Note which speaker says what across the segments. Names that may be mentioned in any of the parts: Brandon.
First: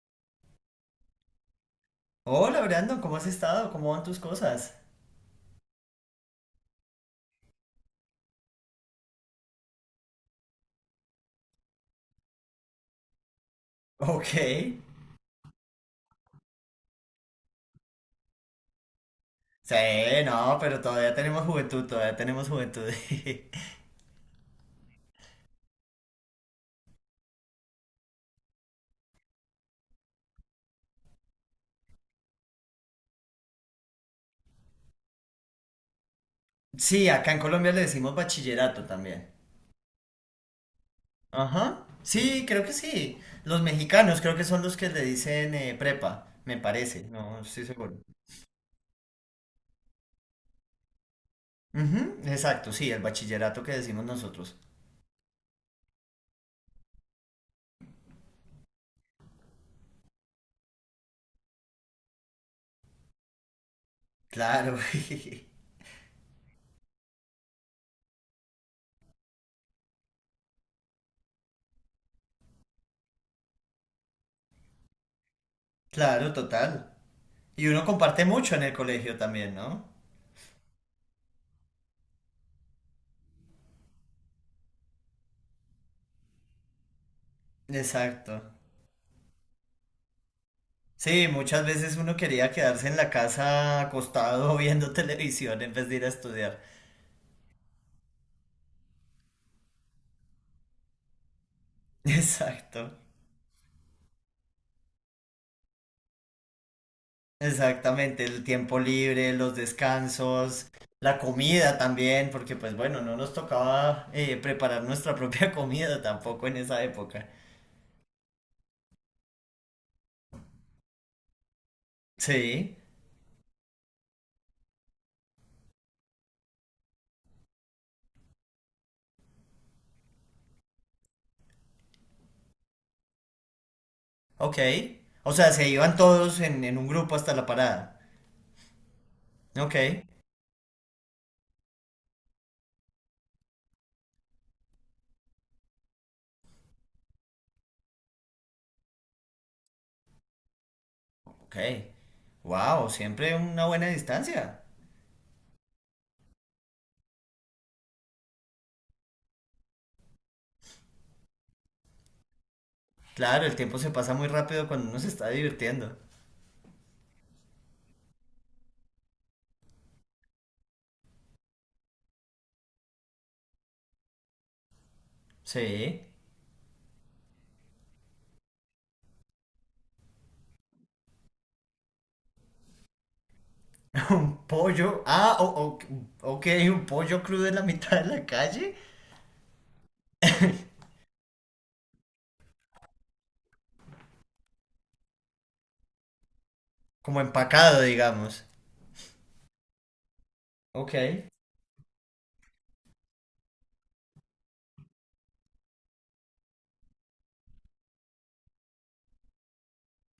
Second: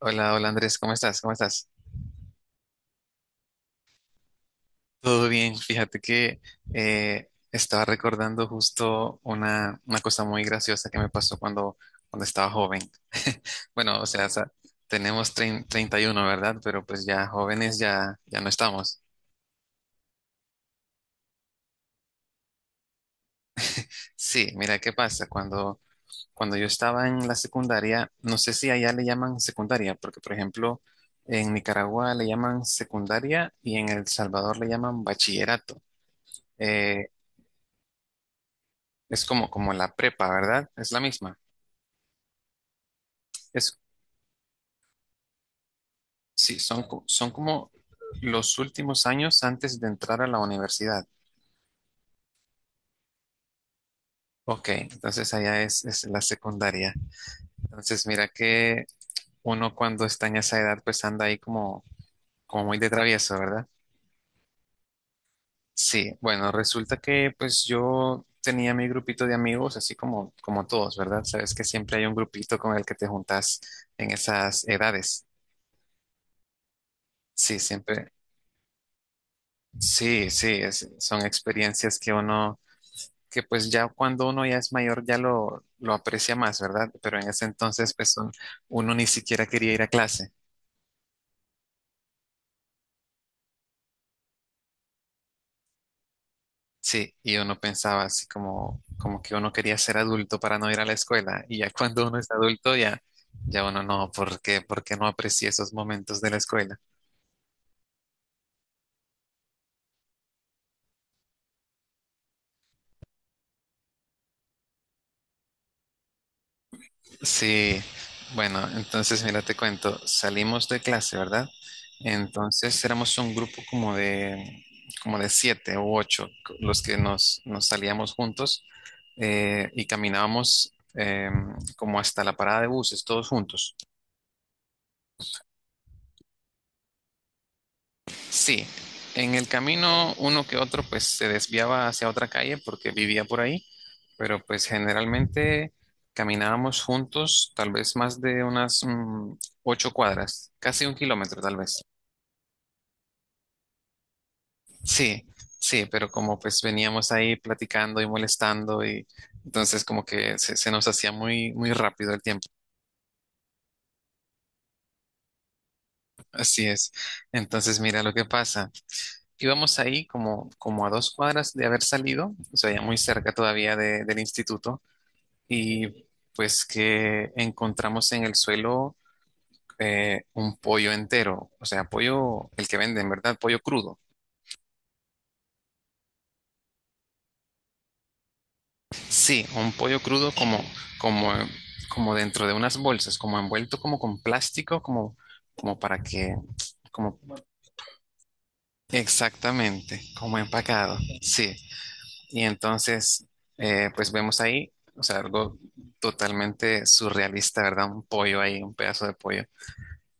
Speaker 1: Hola, hola Andrés, ¿cómo estás? ¿Cómo estás?
Speaker 2: Hola Brandon, ¿cómo has estado? ¿Cómo van tus cosas?
Speaker 1: Todo bien, fíjate que estaba recordando justo una cosa muy graciosa que me pasó cuando estaba joven. Bueno, o sea,
Speaker 2: Ok.
Speaker 1: tenemos 31, ¿verdad? Pero pues ya jóvenes ya no estamos.
Speaker 2: Sí, no, pero todavía tenemos juventud, todavía tenemos juventud.
Speaker 1: Sí, mira qué pasa. Cuando yo estaba en la secundaria, no sé si allá le llaman secundaria, porque por ejemplo, en Nicaragua le llaman secundaria y en El Salvador le llaman bachillerato. Eh,
Speaker 2: Sí, acá en Colombia le decimos bachillerato
Speaker 1: Es
Speaker 2: también.
Speaker 1: como la prepa, ¿verdad? Es la misma.
Speaker 2: Ajá. Sí, creo que sí. Los
Speaker 1: Es,
Speaker 2: mexicanos creo que son los que le dicen prepa, me
Speaker 1: sí, son, co-
Speaker 2: parece.
Speaker 1: son
Speaker 2: No estoy
Speaker 1: como
Speaker 2: seguro.
Speaker 1: los últimos años antes de entrar a la universidad.
Speaker 2: Ujú, exacto, sí, el bachillerato que decimos nosotros.
Speaker 1: Ok, entonces allá es la secundaria. Entonces mira que uno cuando está en esa edad pues anda ahí como muy de travieso, ¿verdad?
Speaker 2: Claro,
Speaker 1: Sí, bueno, resulta que pues yo tenía mi grupito de amigos, así como todos, ¿verdad? Sabes que siempre hay un grupito con el que te juntas en esas edades.
Speaker 2: claro, total.
Speaker 1: Sí,
Speaker 2: Y uno
Speaker 1: siempre,
Speaker 2: comparte mucho en el colegio también, ¿no?
Speaker 1: sí, sí, son experiencias que uno, que pues ya cuando uno ya es mayor ya lo aprecia más, ¿verdad? Pero en ese entonces pues
Speaker 2: Exacto.
Speaker 1: uno ni siquiera quería ir a clase,
Speaker 2: Sí, muchas veces uno quería quedarse en la casa acostado viendo televisión en vez de ir a estudiar.
Speaker 1: sí, y uno pensaba así como que uno quería ser adulto para no ir a la escuela, y ya cuando uno es adulto
Speaker 2: Exacto,
Speaker 1: ya uno no, ¿por qué? ¿Por qué no aprecia esos momentos de la escuela?
Speaker 2: exactamente, el tiempo libre, los descansos, la comida también, porque pues bueno, no nos tocaba preparar nuestra propia comida tampoco en esa época.
Speaker 1: Sí, bueno, entonces mira, te cuento, salimos de clase, ¿verdad?
Speaker 2: Sí,
Speaker 1: Entonces éramos un grupo como de siete u ocho, los que nos salíamos juntos y caminábamos eh, como hasta la parada de buses, todos juntos.
Speaker 2: ok. O sea, se iban todos en un grupo hasta la parada.
Speaker 1: Sí, en el
Speaker 2: Ok,
Speaker 1: camino uno que otro pues se desviaba hacia otra calle porque vivía por ahí, pero pues generalmente caminábamos juntos, tal vez más de unas 8 cuadras, casi un kilómetro tal
Speaker 2: ok.
Speaker 1: vez.
Speaker 2: Wow, siempre una buena distancia.
Speaker 1: Sí, sí, pero como pues veníamos ahí platicando y molestando, y entonces como que se nos hacía muy, muy rápido el tiempo.
Speaker 2: Claro, el tiempo se pasa muy rápido cuando uno se está divirtiendo.
Speaker 1: Así es. Entonces mira lo que pasa. Íbamos ahí como a 2 cuadras de haber salido, o sea, ya muy cerca todavía del instituto,
Speaker 2: Sí.
Speaker 1: y pues que encontramos en el suelo un pollo entero, o sea, pollo, el que venden, ¿verdad? Pollo crudo.
Speaker 2: Un pollo. Ah, o- ok, un pollo crudo en la mitad de la calle.
Speaker 1: Sí, un pollo crudo como, como dentro de unas bolsas, como envuelto como con plástico, como, como para que, como
Speaker 2: Como empacado, digamos.
Speaker 1: exactamente, como empacado,
Speaker 2: Ok.
Speaker 1: sí. Y entonces, pues vemos ahí, o sea, algo totalmente surrealista, ¿verdad? Un pollo ahí, un pedazo de pollo.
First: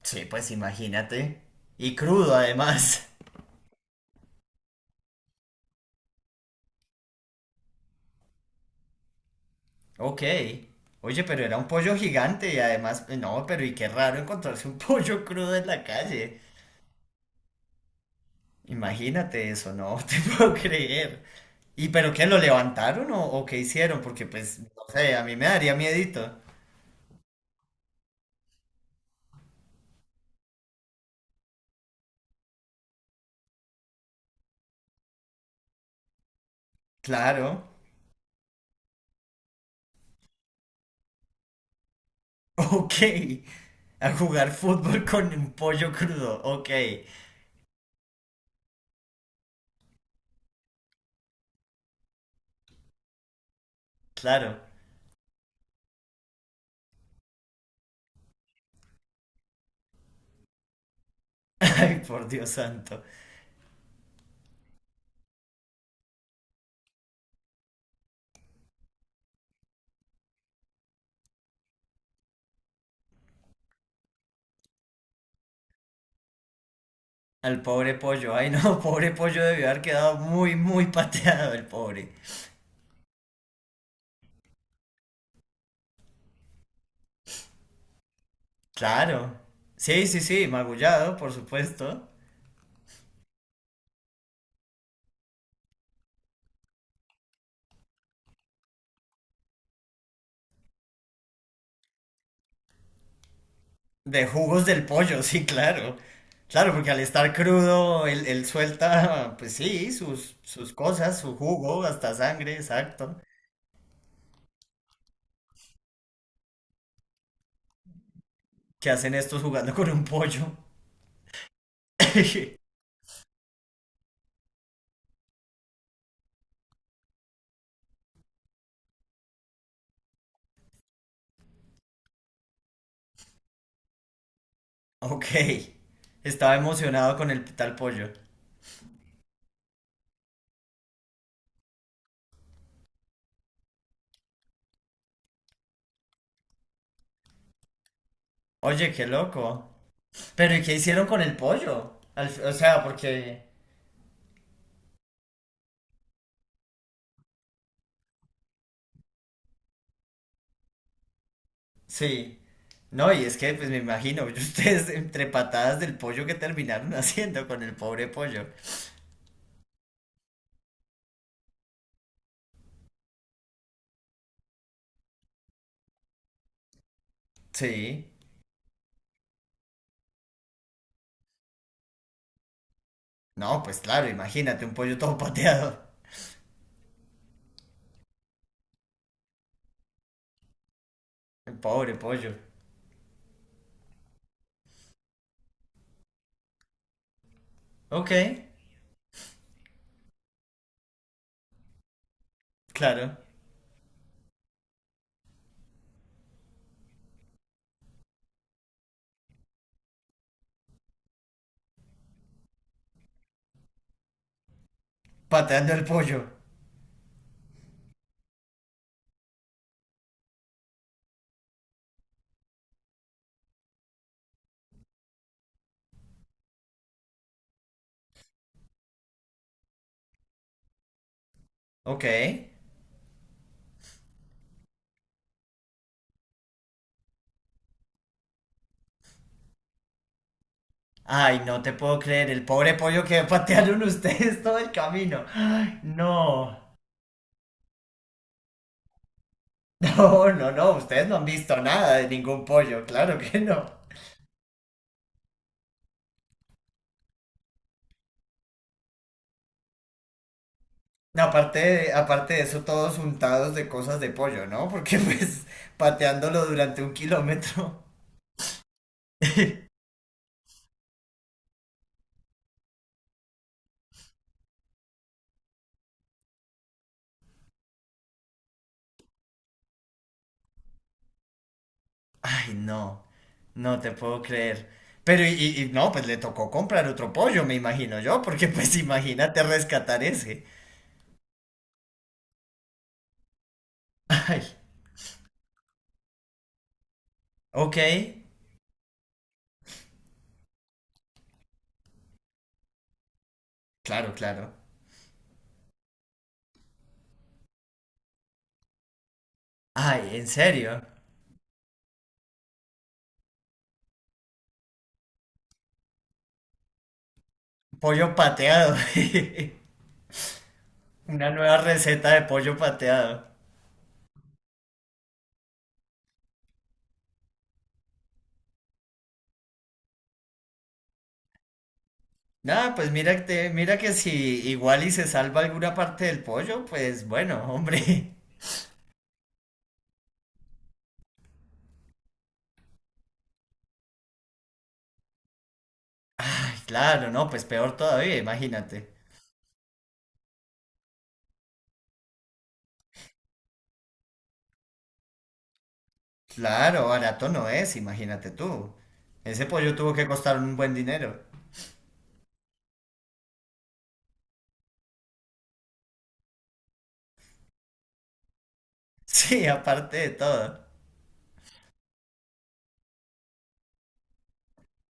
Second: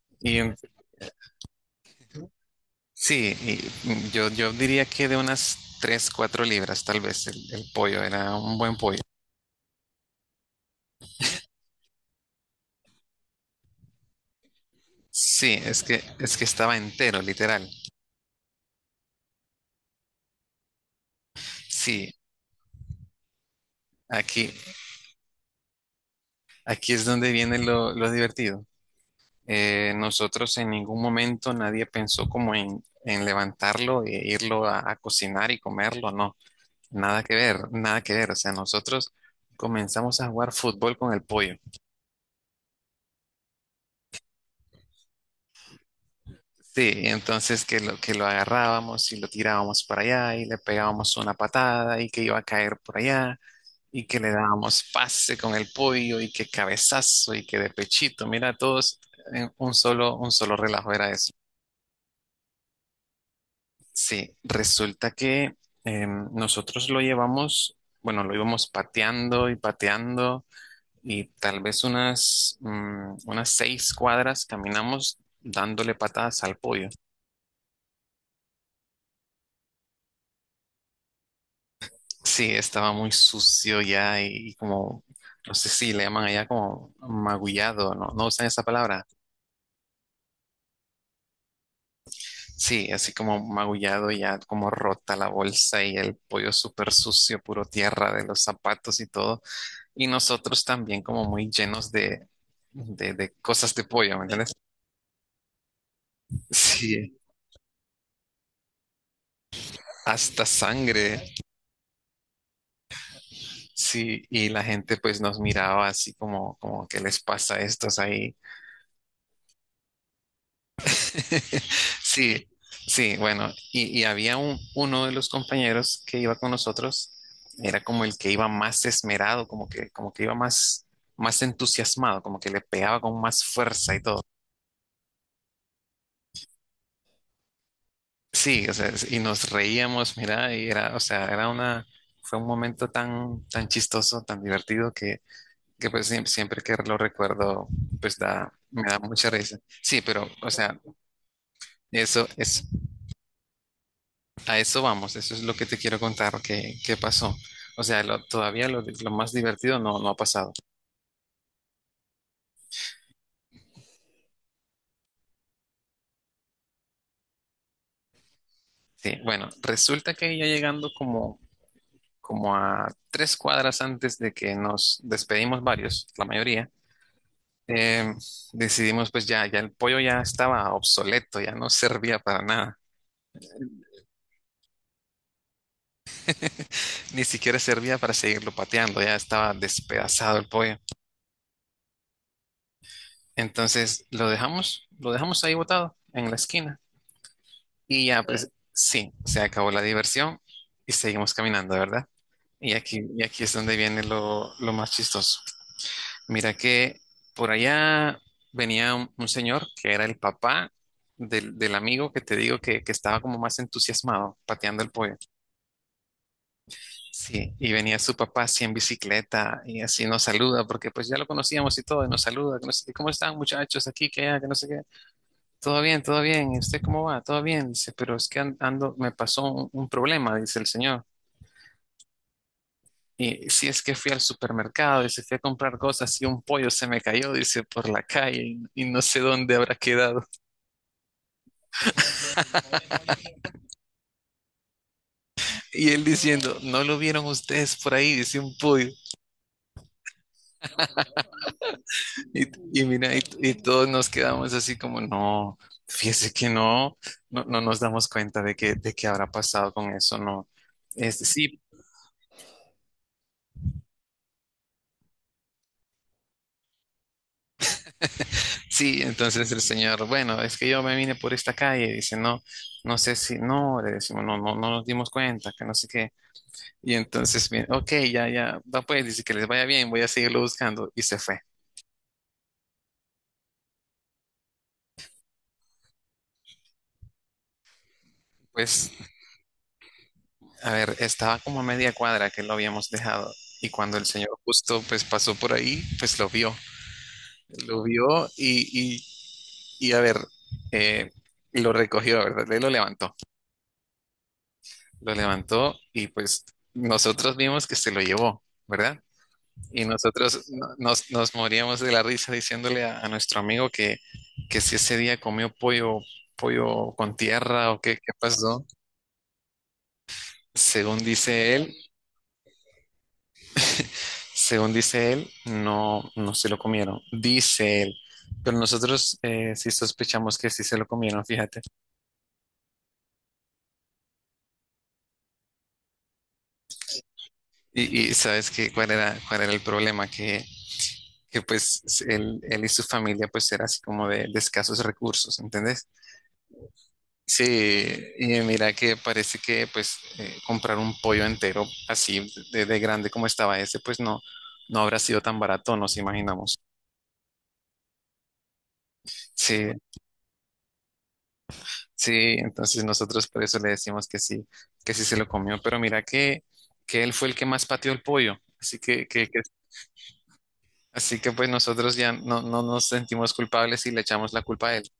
Speaker 2: Sí,
Speaker 1: Y
Speaker 2: pues
Speaker 1: un-
Speaker 2: imagínate. Y crudo además.
Speaker 1: sí, y yo diría que de unas 3 4 libras, tal vez, el pollo, era un buen pollo.
Speaker 2: Ok. Oye, pero era un pollo gigante y además, no, pero y qué raro encontrarse un pollo crudo
Speaker 1: Sí,
Speaker 2: en
Speaker 1: es
Speaker 2: la
Speaker 1: que, es
Speaker 2: calle.
Speaker 1: que estaba entero, literal.
Speaker 2: Imagínate eso, no te puedo creer. ¿Y
Speaker 1: Sí,
Speaker 2: pero qué, lo levantaron o qué hicieron? Porque
Speaker 1: aquí,
Speaker 2: pues, no sé, a mí me daría miedito.
Speaker 1: aquí es donde viene lo divertido. Nosotros en ningún momento nadie pensó como en, levantarlo e irlo a cocinar y comerlo, no. Nada que
Speaker 2: Claro.
Speaker 1: ver, nada que ver. O sea, nosotros comenzamos a jugar fútbol con el pollo.
Speaker 2: Ok. A jugar fútbol con un pollo crudo. Ok,
Speaker 1: Sí, entonces que lo agarrábamos y lo tirábamos para allá y le pegábamos una patada y que iba a caer por allá, y que le
Speaker 2: claro.
Speaker 1: dábamos pase con el pollo y que cabezazo y que de pechito. Mira, todos en un solo relajo era eso.
Speaker 2: Ay, por Dios santo.
Speaker 1: Sí, resulta que nosotros lo llevamos, bueno, lo íbamos pateando y pateando, y tal vez unas 6 cuadras caminamos dándole patadas al pollo.
Speaker 2: Al pobre pollo. Ay, no, pobre pollo debió haber quedado muy, muy pateado el pobre.
Speaker 1: Sí, estaba muy sucio ya y como, no sé si le llaman allá como magullado, ¿no? ¿No usan esa palabra?
Speaker 2: Claro. Sí, sí, sí, magullado, por supuesto.
Speaker 1: Sí, así como magullado ya, como rota la bolsa y el pollo súper sucio, puro tierra de los zapatos y todo. Y nosotros también como muy llenos de, cosas de pollo, ¿me
Speaker 2: De
Speaker 1: entiendes?
Speaker 2: jugos del pollo, sí, claro. Claro, porque al
Speaker 1: Sí,
Speaker 2: estar crudo, él suelta, pues sí, sus,
Speaker 1: hasta
Speaker 2: sus cosas,
Speaker 1: sangre.
Speaker 2: su jugo, hasta sangre, exacto.
Speaker 1: Sí, y la gente pues nos miraba así ¿qué les pasa a estos ahí?
Speaker 2: ¿Qué hacen estos jugando con un pollo?
Speaker 1: Sí, sí, bueno, y había uno de los compañeros que iba con nosotros, era como el que iba más esmerado, como que iba más entusiasmado, como que le pegaba con más fuerza y todo.
Speaker 2: Ok, estaba emocionado con el tal pollo.
Speaker 1: Sí, o sea, y nos reíamos, mira, y era, o sea, era una, fue un momento tan, tan chistoso, tan divertido que pues siempre, siempre que lo recuerdo, me
Speaker 2: Oye,
Speaker 1: da
Speaker 2: qué
Speaker 1: mucha risa.
Speaker 2: loco.
Speaker 1: Sí, pero, o
Speaker 2: Pero ¿y qué
Speaker 1: sea,
Speaker 2: hicieron con el pollo?
Speaker 1: eso
Speaker 2: Al fi- o
Speaker 1: es
Speaker 2: sea, porque
Speaker 1: a eso vamos, eso es lo que te quiero contar que pasó. O sea, todavía lo más divertido no, no ha pasado.
Speaker 2: sí. No, y es que pues me imagino, ustedes entre patadas del pollo que terminaron haciendo con el pobre pollo.
Speaker 1: Sí, bueno, resulta que ya llegando como a 3 cuadras antes de que nos despedimos varios, la mayoría,
Speaker 2: Sí.
Speaker 1: eh, decidimos pues ya el pollo ya estaba obsoleto, ya no servía para nada,
Speaker 2: No, pues claro, imagínate un pollo todo pateado.
Speaker 1: ni siquiera servía para seguirlo pateando, ya estaba despedazado el pollo.
Speaker 2: El pobre pollo.
Speaker 1: Entonces lo dejamos ahí botado en la esquina. Y
Speaker 2: Ok,
Speaker 1: ya, pues sí, se acabó la diversión y seguimos caminando, ¿verdad? Y aquí,
Speaker 2: claro.
Speaker 1: y aquí es donde viene lo más chistoso. Mira que por allá venía un señor que era el papá del amigo que te digo que estaba como más entusiasmado pateando el pollo.
Speaker 2: Pateando el pollo.
Speaker 1: Sí, y venía su papá así en bicicleta, y así nos saluda porque pues ya lo conocíamos y todo, y nos saluda, que no sé qué, ¿cómo están muchachos, aquí, que allá, que no sé qué? Todo bien, todo bien. ¿Y usted cómo va? Todo bien, dice, pero es que ando, me pasó un problema, dice el señor.
Speaker 2: Ok.
Speaker 1: Y si es que fui al supermercado, dice, fui a comprar cosas y un pollo se me cayó, dice, por la calle y no sé dónde habrá quedado.
Speaker 2: Ay, no te puedo creer, el pobre pollo que patearon ustedes todo el camino. Ay,
Speaker 1: Y él diciendo,
Speaker 2: no.
Speaker 1: ¿no lo vieron ustedes por ahí? Dice un pollo.
Speaker 2: No, no, no, ustedes no han visto nada de ningún
Speaker 1: Y, y
Speaker 2: pollo,
Speaker 1: mira,
Speaker 2: claro
Speaker 1: y,
Speaker 2: que
Speaker 1: y
Speaker 2: no.
Speaker 1: todos nos quedamos así como, no, fíjese que no, no nos damos cuenta de que habrá pasado con eso, no. Este,
Speaker 2: No, aparte
Speaker 1: sí,
Speaker 2: de, aparte de eso, todos untados de cosas de pollo, ¿no? Porque pues pateándolo durante 1 kilómetro.
Speaker 1: sí, entonces el señor, bueno, es que yo me vine por esta calle, dice, no, no sé si, no, le decimos, no, no nos dimos cuenta, que no sé qué. Y entonces, bien, ok, ya, ya, va pues, dice que les vaya bien, voy a seguirlo buscando. Y se fue.
Speaker 2: Ay, no, no te puedo creer. Pero y no, pues le tocó comprar otro pollo, me imagino yo, porque pues
Speaker 1: Pues,
Speaker 2: imagínate rescatar ese.
Speaker 1: a ver, estaba como a media cuadra que lo habíamos dejado. Y cuando el señor
Speaker 2: Ay,
Speaker 1: justo, pues, pasó por ahí, pues lo vio.
Speaker 2: ok,
Speaker 1: Lo vio y a ver, eh, lo recogió, ¿verdad? Él lo levantó.
Speaker 2: claro, claro.
Speaker 1: Lo levantó, y pues nosotros vimos que se lo llevó, ¿verdad? Y
Speaker 2: Ay, ¿en
Speaker 1: nosotros no-
Speaker 2: serio?
Speaker 1: nos, nos moríamos de la risa diciéndole a nuestro amigo que si ese día comió pollo, pollo con tierra o qué, qué
Speaker 2: Pollo
Speaker 1: pasó.
Speaker 2: pateado.
Speaker 1: Según
Speaker 2: Una
Speaker 1: dice
Speaker 2: nueva
Speaker 1: él,
Speaker 2: receta de pollo pateado.
Speaker 1: según dice él, no, no se lo comieron, dice él. Pero nosotros sí sospechamos que sí se lo comieron, fíjate.
Speaker 2: Nada, pues mira que si igual y se salva alguna parte del pollo, pues bueno,
Speaker 1: Y
Speaker 2: hombre.
Speaker 1: sabes que cuál era el problema, que pues él y su familia pues era así como de, escasos recursos, ¿entendés?
Speaker 2: Ay, claro, no, pues peor
Speaker 1: Sí,
Speaker 2: todavía,
Speaker 1: y mira
Speaker 2: imagínate.
Speaker 1: que parece que pues comprar un pollo entero así de grande como estaba ese, pues no, no habrá sido tan barato, nos imaginamos.
Speaker 2: Claro, barato no es, imagínate tú. Ese
Speaker 1: Sí,
Speaker 2: pollo tuvo que costar un buen dinero.
Speaker 1: sí, entonces nosotros por eso le decimos que sí se lo comió, pero mira que él fue el que más pateó el pollo, así que, que, que-
Speaker 2: Sí, aparte de todo.
Speaker 1: así que pues nosotros ya no, no nos sentimos culpables y le echamos la culpa a él.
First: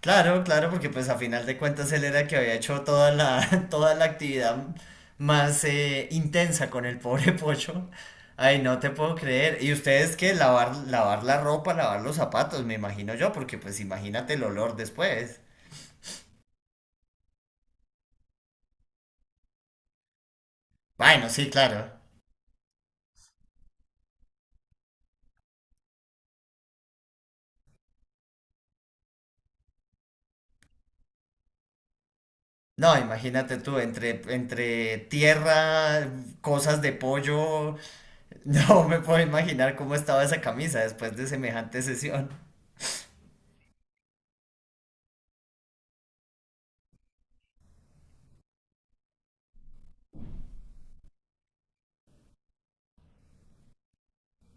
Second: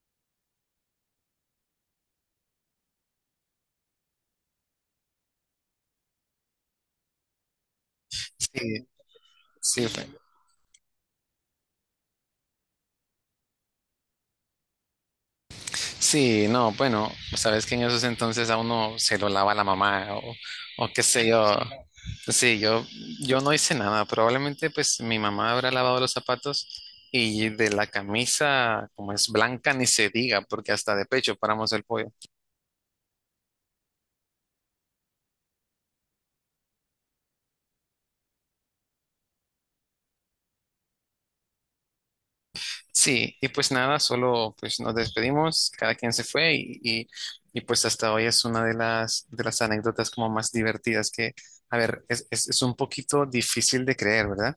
Speaker 2: Claro, claro, porque pues a final de cuentas él era el que había hecho toda la, toda la actividad más intensa con el pobre Pocho. Ay, no
Speaker 1: Sí,
Speaker 2: te puedo creer. ¿Y
Speaker 1: sí,
Speaker 2: ustedes qué? Lavar, lavar la ropa, lavar los zapatos, me imagino yo, porque pues imagínate el olor después.
Speaker 1: sí, no, bueno, sabes que en esos entonces a uno se lo lava la mamá, o qué sé
Speaker 2: Bueno, sí,
Speaker 1: yo.
Speaker 2: claro.
Speaker 1: Sí, yo no hice nada. Probablemente pues mi mamá habrá lavado los zapatos, y de la camisa, como es blanca, ni se diga, porque hasta de pecho paramos el pollo.
Speaker 2: No, imagínate tú, entre tierra, cosas de pollo, no me puedo imaginar cómo estaba esa camisa después de semejante sesión.
Speaker 1: Sí, y pues nada, solo pues nos despedimos, cada quien se fue pues hasta hoy es una de las anécdotas como más divertidas a ver, es un poquito difícil de creer, ¿verdad?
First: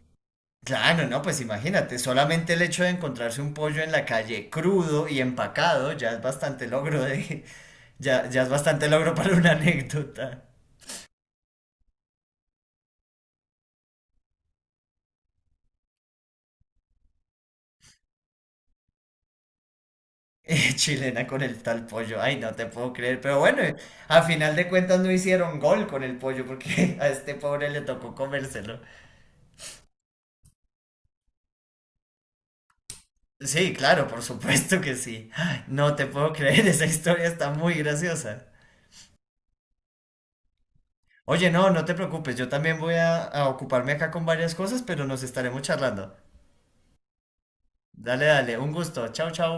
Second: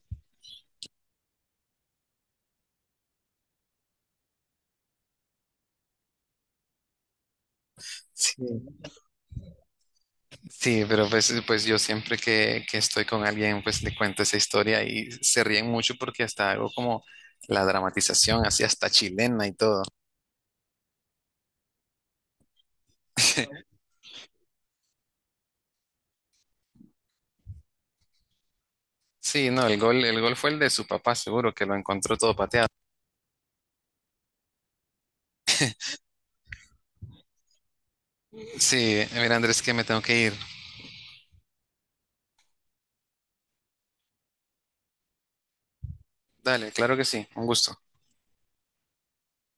Speaker 2: Claro, no, pues imagínate, solamente el hecho de encontrarse un pollo en la calle crudo y empacado ya es bastante logro de, ya, ya
Speaker 1: Sí.
Speaker 2: es bastante logro para una anécdota.
Speaker 1: Sí, pero pues yo siempre que estoy con alguien, pues le cuento esa historia y se ríen mucho porque hasta algo como la dramatización, así hasta chilena y todo.
Speaker 2: Chilena con el tal pollo, ay, no te puedo creer, pero bueno, a final de cuentas no hicieron gol con el pollo porque a este pobre le tocó comérselo.
Speaker 1: Sí, no, el gol fue el de su papá, seguro que lo encontró todo pateado.
Speaker 2: Sí, claro, por supuesto que sí. Ay, no te puedo creer, esa historia está muy graciosa.
Speaker 1: Sí, mira Andrés, que me tengo que ir.
Speaker 2: Oye, no, no te preocupes, yo también voy a ocuparme acá con varias cosas, pero nos estaremos charlando.
Speaker 1: Dale, claro que sí, un gusto.
Speaker 2: Dale, dale, un gusto. Chau, chau.